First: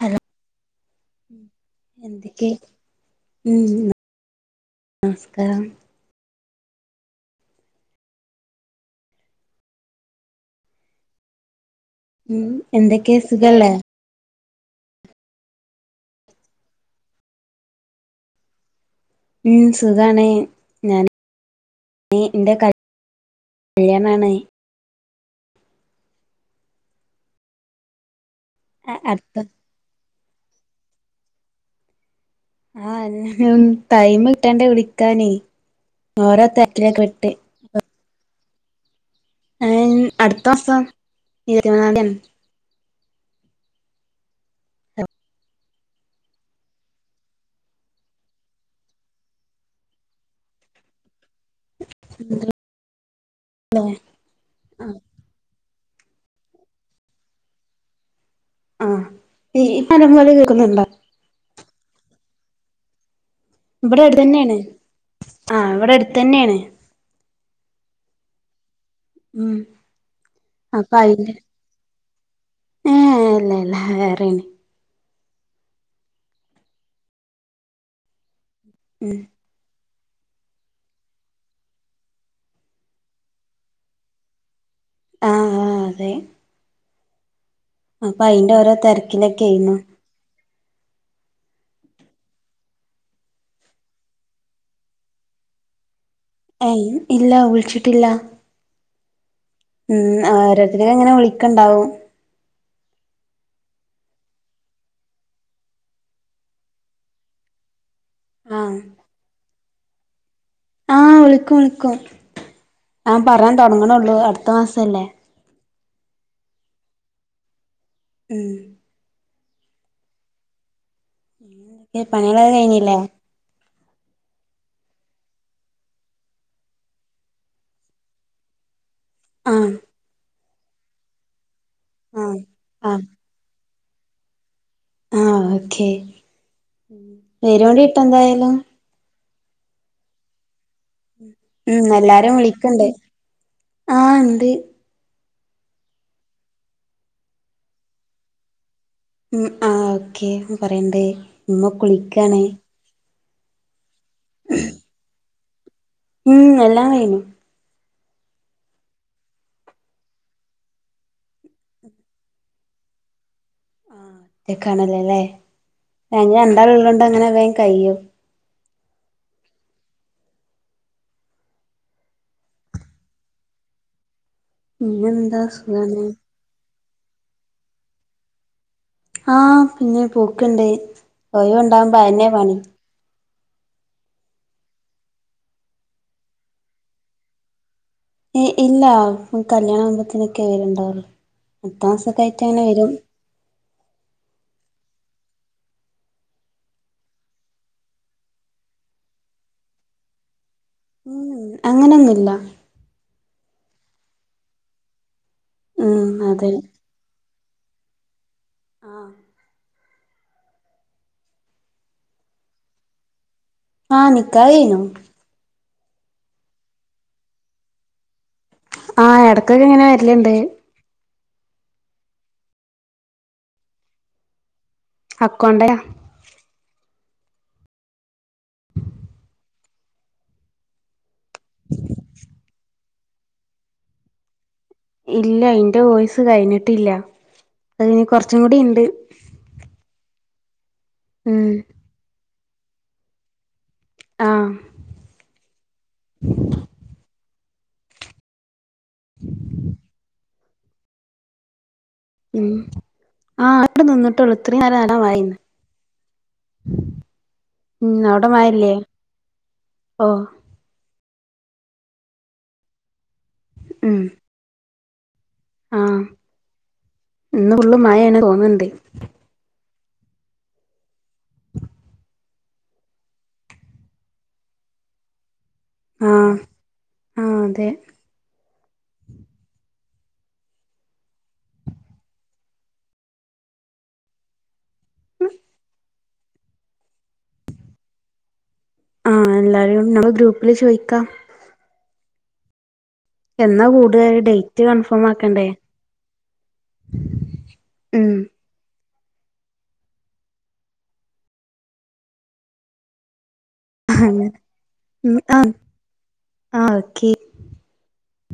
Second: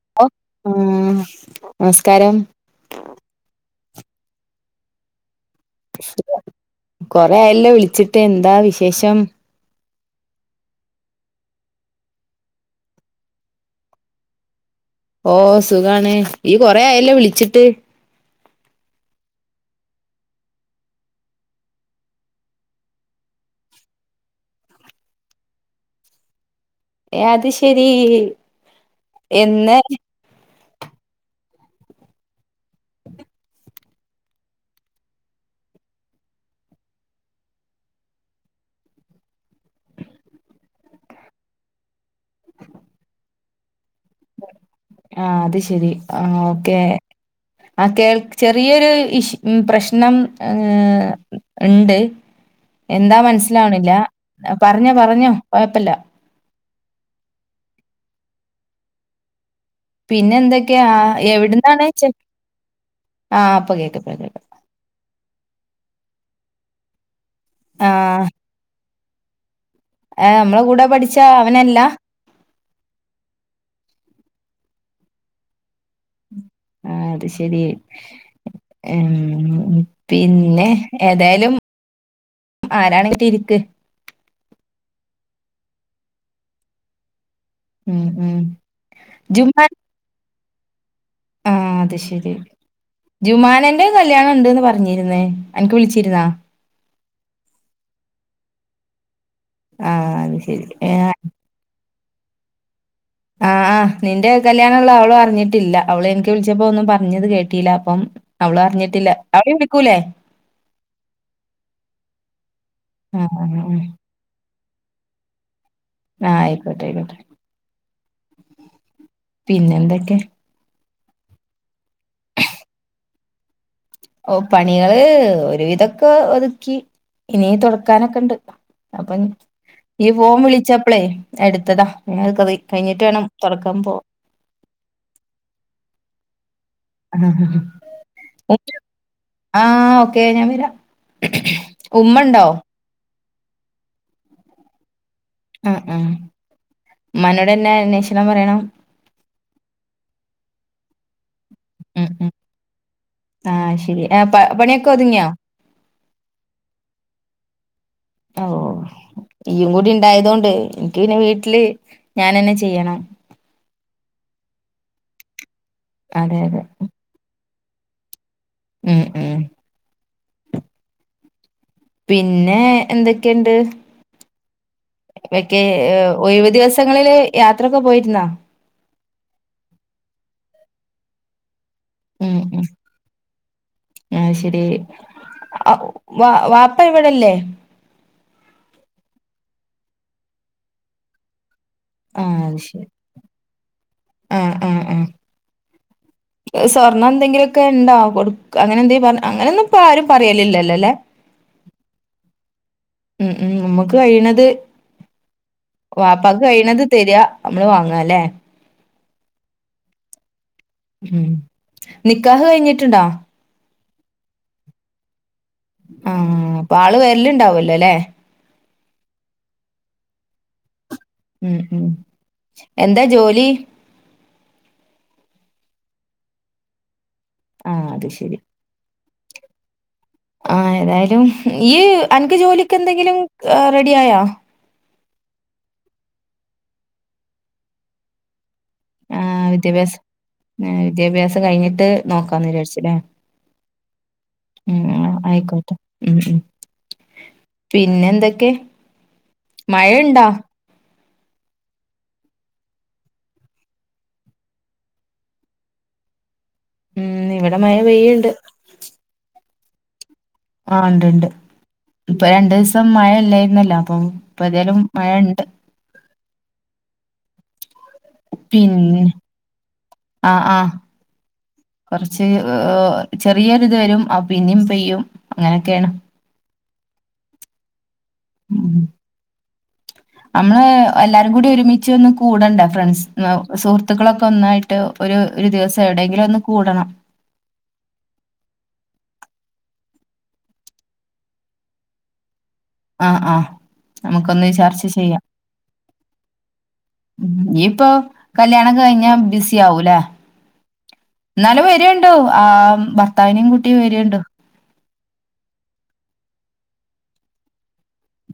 Hello ഓ ആഹ് നമസ്കാരം എന്തൊക്കെ ഉം. നമസ്കാരം കൊറേ ആയല്ലേ വിളിച്ചിട്ട് എന്താ വിശേഷം ഉം എന്തൊക്കേ സുഖല്ലേ ഓഹ് സുഖാണ് ഇയ്യ് കൊറേ ആയല്ലോ വിളിച്ചിട്ട് ഉം സുഖാണ് ഞാന് ടീ ന്റെ കല്ല്യാണാണ് ഏ അത് ശരി അടുത്ത എന്നാ ആഹ് [unintelligible] ടൈമ് കിട്ടണ്ടേ വിളിക്കാന് ഓരോ തെര്ക്കിലൊക്കെപെട്ട് ഉം അടുത്ത മാസം ഇരുപതാം തീയാണ് ആഹ് അത് ശെരി ആഹ് ഓക്കെ ആഹ് കേൾ ചെറിയൊരു ഇഷ് പ്രശ്നം ഏഹ് ഇണ്ട് എന്താ മനസ്സിലാവണില്ല തീയതിയാണ് ആഹ് പറഞ്ഞോ പറഞ്ഞോ കൊയപ്പല്ല ആഹ് ഈ [unintelligible] പോലെ കേക്കുന്നുണ്ടോ? [unintelligible] ആഹ് ഇപ്പൊ കേക്കാ ഇവിടെ അടുത്ത് കേക്കാ തന്നെയാണ് ആഹ് ഇവിടെ അടുത്തെന്നെയാണ് ആഹ് ഉം കൂടെ അപ്പൊ പഠിച്ച അയില്ല അവനല്ല ഏ ഇല്ല ഇല്ല വേറെന് ആഹ് അത് ശെരിയേ ഉം മം പിന്നെ ഏതായാലും ആരാണ്ക്കിട്ടിയിറ്ക്ക്. ആഹ് ആഹ് അതെ ഉം അപ്പൊ ഉം അയിന്റെയോരോ തെരക്കിലൊക്കെയേഴ്ന്നു. ആഹ് അത് ശെരി ജുമാനന്റെ കല്യാണം ഉണ്ടൂന്ന് പറഞ്ഞിരുന്നേ. എന്ക്ക് വിളിച്ചിരുന്നാ? ഏയ്ൻ ഇല്ല വിളിച്ചിട്ടില്ല. ആ ഉം അത് ശരി ഏ, ഒരോത്തരേയിങ്ങനെ വിളിക്കണ്ടാവും. ആഹ് ആഹ്, നിന്റെ കല്യാണൊള്ള അവളും അറിഞ്ഞിട്ടില്ല. അവള് എനിക്ക് വിളിച്ചപ്പോ ഒന്നും പറഞ്ഞത് കേട്ടില്ല. അപ്പം അവള് പറ ആഹ് ഞ്ഞിട്ടില്ല അവെര് വിളിക്കൂലേ ആഹ് വിളിക്കും വിളിക്കും. ആ ആ പറയാൻ ആ തൊടങ്ങണേള്ളൂ. അടുത്ത മാസല്ലേ. ആഹ് ആയിക്കോട്ടെ ആയിക്കോട്ടെ. ഉം പിന്നെയെന്തെക്കെ? പണികളൊക്കെ കഴിഞ്ഞില്ലേ? ഓ പണികള് ഒരുവിധൊക്കെ ഒതുക്കി. ഇനി തൊടക്കാനൊക്കെണ്ട്. അപ്പൊ ആഹ് ഈ ഫോം വിളിച്ചപ്പളേ എടുത്തതാ. ഞ് അത് ആഹ് കതി കഴിഞ്ഞിട്ട് ആഹ് വേണം തൊടക്ക അമ്പോ ആഹ് ഓക്കെ പേരുപാടിയിട്ടെന്തായാലും. ആഹ് ഓക്കെ ഞാൻ വെരാം ഉം എല്ലാരും വിളിക്കൊണ്ട് ആഹ് എന്ത്. ആ ആ ഉമ്മനോടന്നെ അന്വേഷണം പറയണം, ഉം ആ ഓക്കെ പറയണ്ടേ. ഇമ്മ ഉം ഉം കുളിക്കാണേ. ആഹ് ശെരി ആ പണിയൊക്കെ ഒതുങ്ങിയോ. ഉം എല്ലാം കഴിഞ്ഞു. ഓ ഇയും കൂടിയിണ്ടായത് കൊണ്ട് എനിക്ക് പിന്നെ വീട്ടില് ഞാനന്നെ ചെയ്യണം. ആഹ്, അത്ക്കാണല്ലേ, ല്ലേ ഞങ്ങള് അതെ അതെ രണ്ടാളോള്ളോണ്ട് അങ്ങനെ വേം കഴ്യും ഉം ഉം പിന്നെ എന്തൊക്കെയുണ്ട്? പിന്നെന്താ വെക്കേ. സുഖാണ് ഒഴിവ് ദിവസങ്ങളില് യാത്രയൊക്കെ പോയിരുന്നോ? ആഹ് പിന്നെ പൂക്കൊണ്ട്. ഒയൊണ്ടാകുമ്പോ അയ്ന്നെ ഉം പണി. ഉം ആഹ് ശെരി അവ്വ് വ വാപ്പ ഇവെടെല്ലേ? ഏയ് ഇല്ല. കല്യാണം ആകുമ്പത്തിനെക്കെയേ വെരവൊണ്ടാവുള്ളൂ. അട്ത്ത അത് മാസൊക്കായിറ്റയ്നെ ശരി വെരും. ആഹ് ആഹ് ആഹ് സ്വർണ്ണം എന്തെങ്കിലുമൊക്കെയൊണ്ടോ കൊടുക്ക അങ്ങനെ ന്തേലും പറ അങ്ങനെയൊന്നുയിപ്പയാരും പറയേലില്ലല്ലല്ലേ. ഉം അങ്ങനൊന്നുവില്ല ഉം ഉം നമ്മുക്ക് കഴിണത് ഉം ബാപ്പക്ക് അതെ കഴിണത് തെര്ക. നമ്മെള് വാങ്ങാല്ലേ ആഹ് ഉം നിക്കാഹ് കഴിഞ്ഞിട്ടുണ്ടോ? ആഹ് നിക്കാഹ് കഴിഞു ആ അപ്പൊ ആള് വെരെല്ലൊണ്ടാവുലല്ലേ. ആഹ് എടകെക്കെയിങ്ങനെ വെരലൊണ്ട്. ഉം ഉം എന്താ ജോലി? അക്കോണ്ടാ ആഹ് അത് ശെരി ആഹ് ഏതായാലും ഈയ്യ് അൻക്ക് ജോലിയൊക്കെ എന്തെങ്കിലും റെഡി ആയോ? ഇല്ല ഇന്റെ വോയിസ് കയിഞ്ഞിട്ടില്ല അത് ഇനി കൊറച്ചും കൂടി ആഹ് വിദ്യാഭ്യാസം ഏഹ് ഉം വിദ്യാഭ്യാസം കഴിഞ്ഞിട്ട് നോക്കാന്ന് വിചാരിച്ചൂല്ലേ ആഹ് ഉം ആഹ് ആയിക്കോട്ടെ ഉം ഉം പിന്നെന്തൊക്കെയാ മഴണ്ടോ ഉം ആഹ് [unintelligible] നിന്നിട്ടുള്ളൂ ഇത്രേം നേരം നല്ല മയ ആയിന് ഉം ഇവിടെ മഴ ഉം പെയ്യ്ണ്ട് അവിടെ മയല്ലേ ഓഹ് ആഹ് ഇണ്ട്ണ്ട് ഇപ്പൊ രണ്ടു ദിവസം മഴ ഇല്ലായിരുന്നല്ലോ അപ്പൊ ഉം ഇപ്പ തായാലും മഴ ഇണ്ട് ആഹ് ഇന്ന് ഫുള്ള് മായയാണ് തോന്നണ്ട് ആഹ് ആഹ് കൊറച്ച് ഏഹ് ചെറിയൊരു ഇത് വരും അപ് പിന്നേം പെയ്യും അങ്ങനൊക്കെയാണ് ആഹ് ആഹ് അതെ ഉം നമ്മള് എല്ലാരും കൂടി ഒരുമിച്ച് ഒന്ന് കൂടണ്ടെ ഫ്രണ്ട്സ് സുഹൃത്തുക്കളൊക്കെ ഒന്നായി ട്ട് ഒരു ഒരു ദിവസം എവിടെയെങ്കിലും ഒന്ന് കൂടണം ആഹ് എല്ലാരും നമ്മള് ഗ്രൂപ്പില് ചോയിക്കാം ആഹ് ആഹ് എന്നാ കൂടാ നമുക്കൊന്ന് ഡേറ്റ് ചർച്ച കൺഫേം ചെയ്യാം ആക്കണ്ടേ ഉം ഇയ്യ്പ്പൊ ഉം കല്യാണം കഴിഞ്‌ ബിസി ആവൂല്ലേ ന്നാലും വരേണ്ടൂ ർത്താവിനേം കൂട്ടി വരേണ്ടു അങ്ങനെ ഉം ആഹ് ആഹ് ഓക്കെ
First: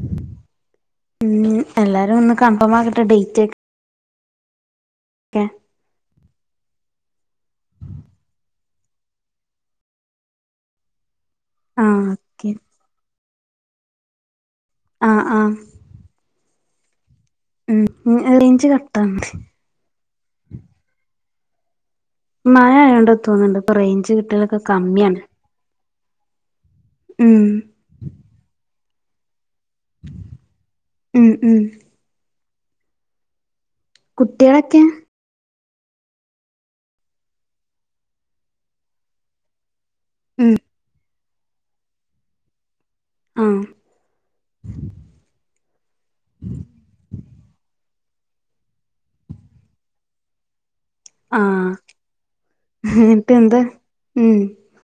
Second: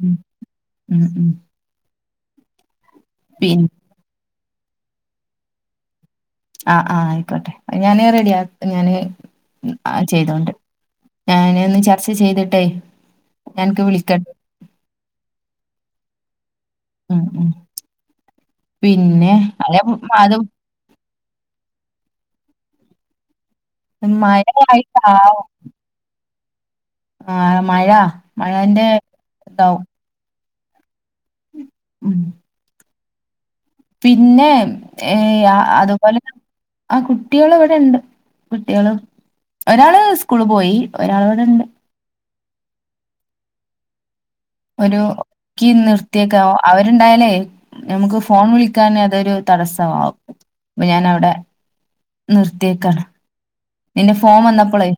ഉം ഉം ഉം ഒന്ന് കൺഫേം ആക്കട്ടെ ഡേറ്റ് പിന്നെ ക്കെ ആഹ് ആഹ് ആയിക്കോട്ടെ അഹ് ഞാന് റെഡി ആക്ക് ഞാന് ചെയ്തോണ്ട് ഞാനൊന്ന് ആഹ് ചർച്ച ഓക്കെ ചെയ്തിട്ടെ അനക്ക് വിളിക്കണ്ട് ആഹ് ആഹ് ഉം ഉം ഉം റേഞ്ച് കട്ടാവ്ണ്ട് പിന്നെ [unintelligible] മയ ആയോണ്ട തോന്നുണ്ട് ഇപ്പൊ റേഞ്ച് മഴ കിട്ടലൊക്കെ കമ്മിയാണ് ആയിട്ടാവും ഉം ആഹ് മഴ മഴന്റെ ഇതാവും ഉം ഉം ഉം പിന്നെ കുട്ട്യാളൊക്കെ ഏഹ് ആ അതുപോലെ ആ കുട്ടികള് ഇവിടെ ഉണ്ട് കുട്ടികള് ഒരാള് സ്കൂള് ഉം പോയി ഒരാള് ഇവിടെണ്ട് ആഹ് ഒരു ക്കി നിർത്തിയക്ക അവരുണ്ടായാലേ നമുക്ക് ഫോൺ വിളിക്കാനെ അതൊരു തടസ്സമാവും അപ്പൊ ഞാൻ അവടെ ആഹ് നിർത്തിയേക്കാണ് എന്നിട്ട് എന്താ നിന്റെ ഉം ഫോം വന്നപ്പളേ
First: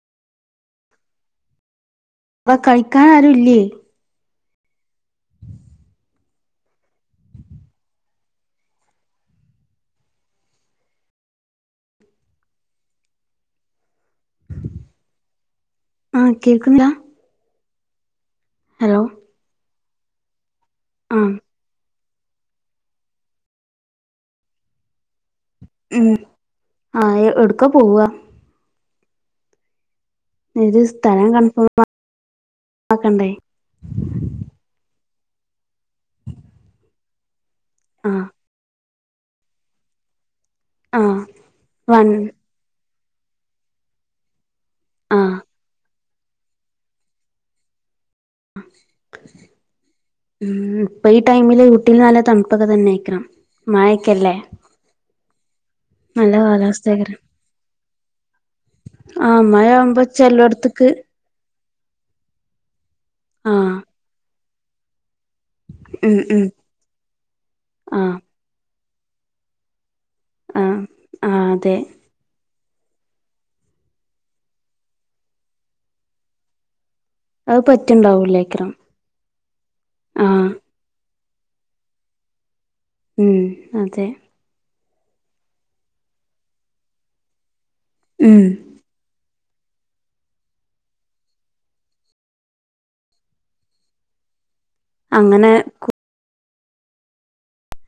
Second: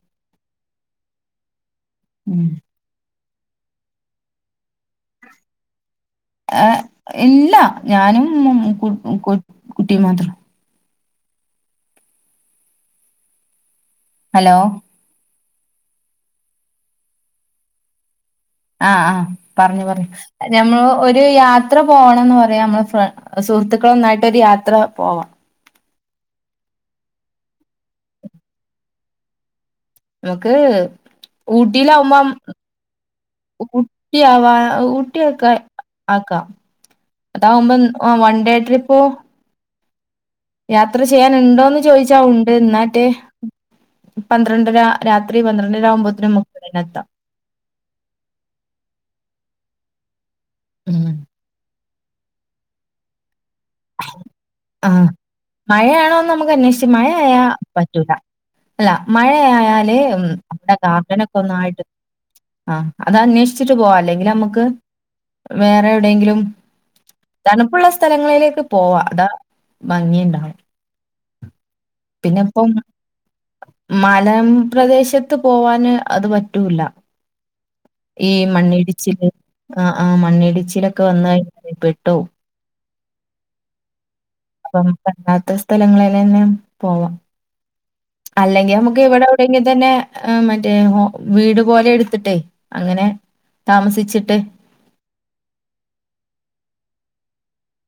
അവ കയിക്കാൻ ആരുല്ലേ ഏർ ഇല്ല ഞാനും മ് മ് കു കു കുട്ടിയും മാത്രം ഹലോ ആഹ് കേക്ക് താ ആഹ് ആഹ് പറഞ്ഞു പറഞ്ഞു ഞമ്മൾ ഒരു ആഹ് യാത്ര പോണംന്ന് പറയാ നമ്മള് സുഹൃത്തുക്കള് ഒന്നായിട്ടൊരു യാത്ര പോവാം ഉം ആ എടുക്ക പോവാ നമുക്ക് ഇത് സ്ഥലം കൺഫേം ഊട്ടിയിലാവുമ്പം ആക്കണ്ടേ ഊട്ടിയാവാ ഊട്ടിക്കെ ആക്കാം അതാകുംമ്പോ ആഹ് വൺണ്ടേ ട്രിപ്പോ യാത്ര ആഹ് ചെയ്യാാനുണ്ടോന്ന് വൺ ചോദിച്ചാ ഉണ്ട് എന്നാട്ട് പന്ത്ര പന്ത്രണ്ടര ആഹ് രാത്രി പന്ത്രണ്ടരവുമ്പോത്തിനന് മുപ്പതിനന എത്താം ഉം പൈ ടൈമില് വീട്ടിൽ നല്ല തണുപ്പൊക തന്നൊയിക്കണം മഴേക്കല്ലേ ആഹ് മഴയാണോന്ന് നമുക്ക് അന്വേഷിച്ച് മഴ ആയാ പറ്റൂല അല്ല ആഹ് മഴ മഴയായല് ആവുമ്പോ അമ്മടെ ചെലോട്ത്ത്ക്ക് ഗാർഡനൊക്കെ ഒന്നായിട്ട് ആഹ് അത് അന്വേഷിച്ചിട്ട് ആഹ് പോവാ അല്ലെങ്കിൽ നമുക്ക് വേറെ ഉം എവിടെെങ്കിലും ഉം തണുപ്പുള്ള ആഹ് സ്ഥലങ്ങളില് പോവാ അതാ ഭങ്ങിണ്ടാവ ആഹ് ആഹ് അതെ പിന്നെ അപ്പം മലം പ്രദേശത്ത് പോവാന് അത് പറ്റൂല്ല അത് ഈ പറ്റ്ണ്ടാവൂലേക്കാരം മണ്ണിടിച്ചിൽ ആ ആ ആഹ് മണ്ണിടിച്ചിലൊക്കെ വന്ന പ്പെട്ടു ഉം അതെ അപ്പ പണ്ടാത്ത സ്ഥലങ്ങളിൽ തന്നെ പോവാം ഉം അല്ലെങ്കിൽ നമുക്ക് ഇവിടെ എങ്കി തന്നെ മറ്റേ വീട് പോലെ എടുത്തിട്ടേ അങ്ങനെ താമസിച്ചിട്ട് അങ്ങനെ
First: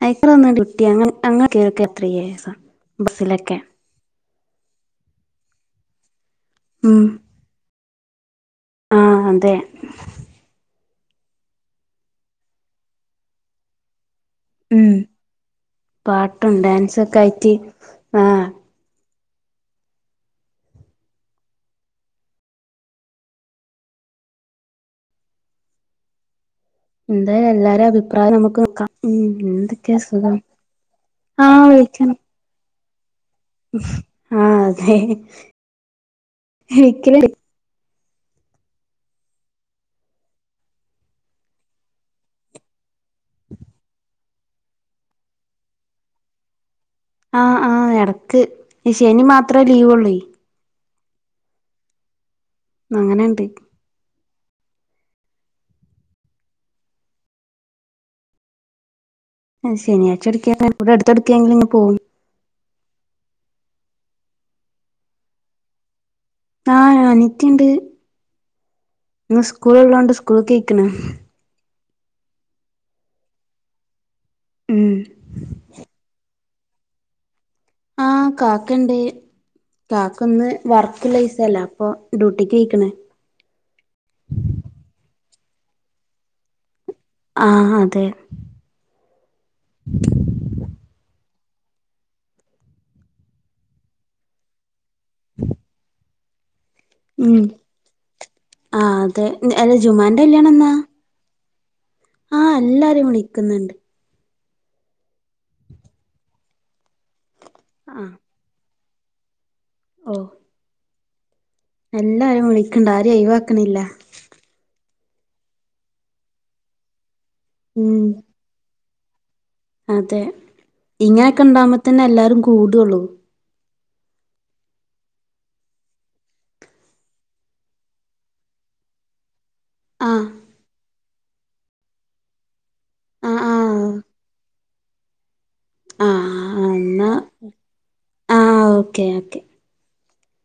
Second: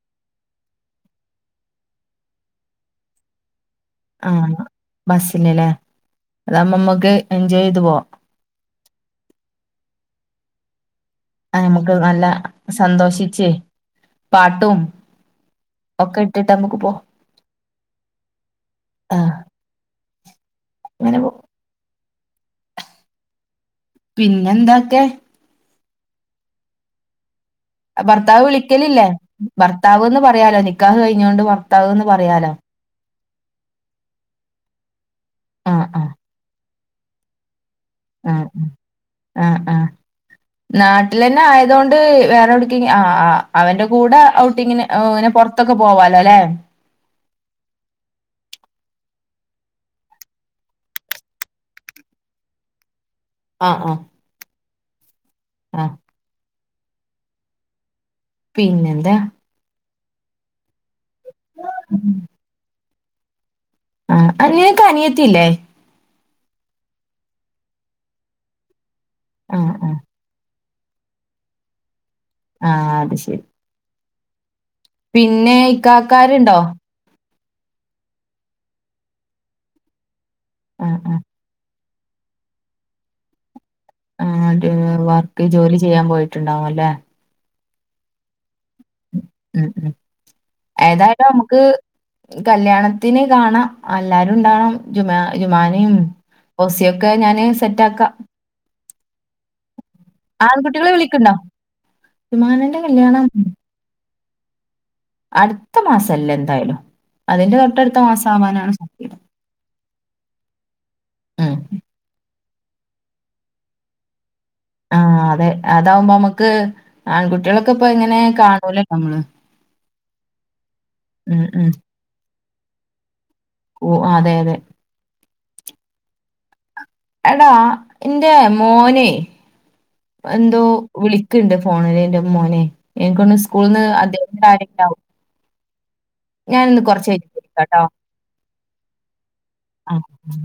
അഐക്കളൊന്ന് ഡ്യട്ടി അങ്ങ കേർക്ക എത്രയസം ബസ്സിലൊക്കെ ആഹ് ബസിനല്ലേ അതാകുമ്പോ ഉം നമ്മുക്ക് എൻജോയ് ചെയ്ത് പോവാ ആഹ് അതെ ആ നമുക്ക് നല്ല സന്തോഷിച്ചേ ഉം ഇട്ടിട്ട് പാട്ടും നമുക്ക് പോ ഡാൻസൊക്കായിട്ട് ആഹ് ആഹ് അങ്ങനെ പോ പിന്നെന്തൊക്കെ എന്തായാലും എല്ലാരും അഭിപ്രായം ഭർത്താവ് നമുക്ക് നോക്കാം വിളിക്കലില്ലേ ഉം എന്തൊക്കെയാ ഭർത്താവ് എന്ന് സുഖം പറയാലോ നിക്കാഹ് കഴിഞ്ഞൊണ്ട് ആഹ് ഭർത്താവ് എന്ന് വിളിക്കണം പറയാലോ ആഹ് അതെ ആഹ് ആഹ് എനിക്ക് ആ ആ ആ നാട്ടിൽ തന്നെ ആയതുകൊണ്ട് വേറെ എവ്ടുക്കെ ആഹ് ആ് അവന്റെ കൂടെ ഔട്ടിങ്ങിന് ഇങ്ങനെ പൊറത്തൊക്കെ പോവാലോ അല്ലെ ആഹ് ആഹ് എടക്ക് ഈ ശനി മാത്രേ ലീവ്ള്ളേ അങ്ങനെണ്ട് ആഹ് ആഹ് ആഹ് പിന്നെന്താ ശനിയാഴ്ച എടക്ക ഇവിടെ അടുത്ത്ടുക്കാെങ്കിൽ ഇങ് പോകും ആ അന്ക്ക് അനിയത്തില്ലേ ആ അനത്യുണ്ട് ഇ ആഹ് സ്കൂള ആഹ് ഉള്ളതോണ്ട് സ്കൂൾ കേ പിക്കന ആഹ് അത് ശരി ഉം പിന്നെ ഇ കാക്കാരുണ്ടോ ആഹ് കാക്കണ്ട് കാക്ക ഒന്ന് ആഹ് ആഹ് വർക്ക്ള്ളൈസല്ല അപ്പൊ ഡ്യൂട്ടിക്ക്ക്കണ് ആ വർക്ക് ജോലി ചെയ്യാൻ പോയിട്ടുണ്ടാവും അല്ലെ ആ അതെ ഉം ഉം ഏതായാലും നമുക്ക് കല്യാണത്തിൻ കാണാം എല്ലാരും ഉണ്ടാണം ജുമാ ജുമാനിം ഫൗസി യൊക്കെ ഞാന് ഉം സെറ്റ ആക്കാം ആഹ് അതെ അല്ല ജുമാന്റെ കല്യാണം ആൺ എന്നാ കുട്ടികളെ വിളിക്ക് ണ്ടോ ആഹ് ജുമാനന്റെ എല്ലാരും കല്യാണം വിളിക്കുന്നുണ്ട് അടുത്ത മാസല്ല എന്താലും അതിന്റെ തൊട്ടടുത്ത മാസം ആവാനാണ് സധ്യത ഓഹ് ഉമ് എല്ലാരും വിളിക്കണ്ട് ആരിം ഒഴിവാക്ക്ണില്ല ആഹ് അതെ അതാവുമ്പോ നമ്മുക്ക് ആൺ കുട്ടികളൊക്കെ ഇപ്പൊ ഉം എങ്ങനെ കാണൂലലോ നമ്മള് അതെ ഉം ഇങ്ങനെയൊക്കെ ഇണ്ടാവുമ്പോ ത്തന്നെ എല്ലാരും കൂടുള്ളൂ കൂ അതെ അതെ എടാ ഇന്റെ മോനെ ആഹ് എന്തോ വിളിക്ക്ണ്ട് ഫോണില് ഇന്റെ മോനെ എനിക്കൊന്ന് ആഹ് സ്കൂൾന്ന് ആഹ് അദ്ദേഹത്തിന്റെ കാര്യണ്ടാവും ഞാൻ ആഹ് ഇന്ന് കൊറച്ചയിഞ്ഞിട്ട് വിളിക്കാട്ടോ ഒക്കെ ഒക്കെ ആഹ്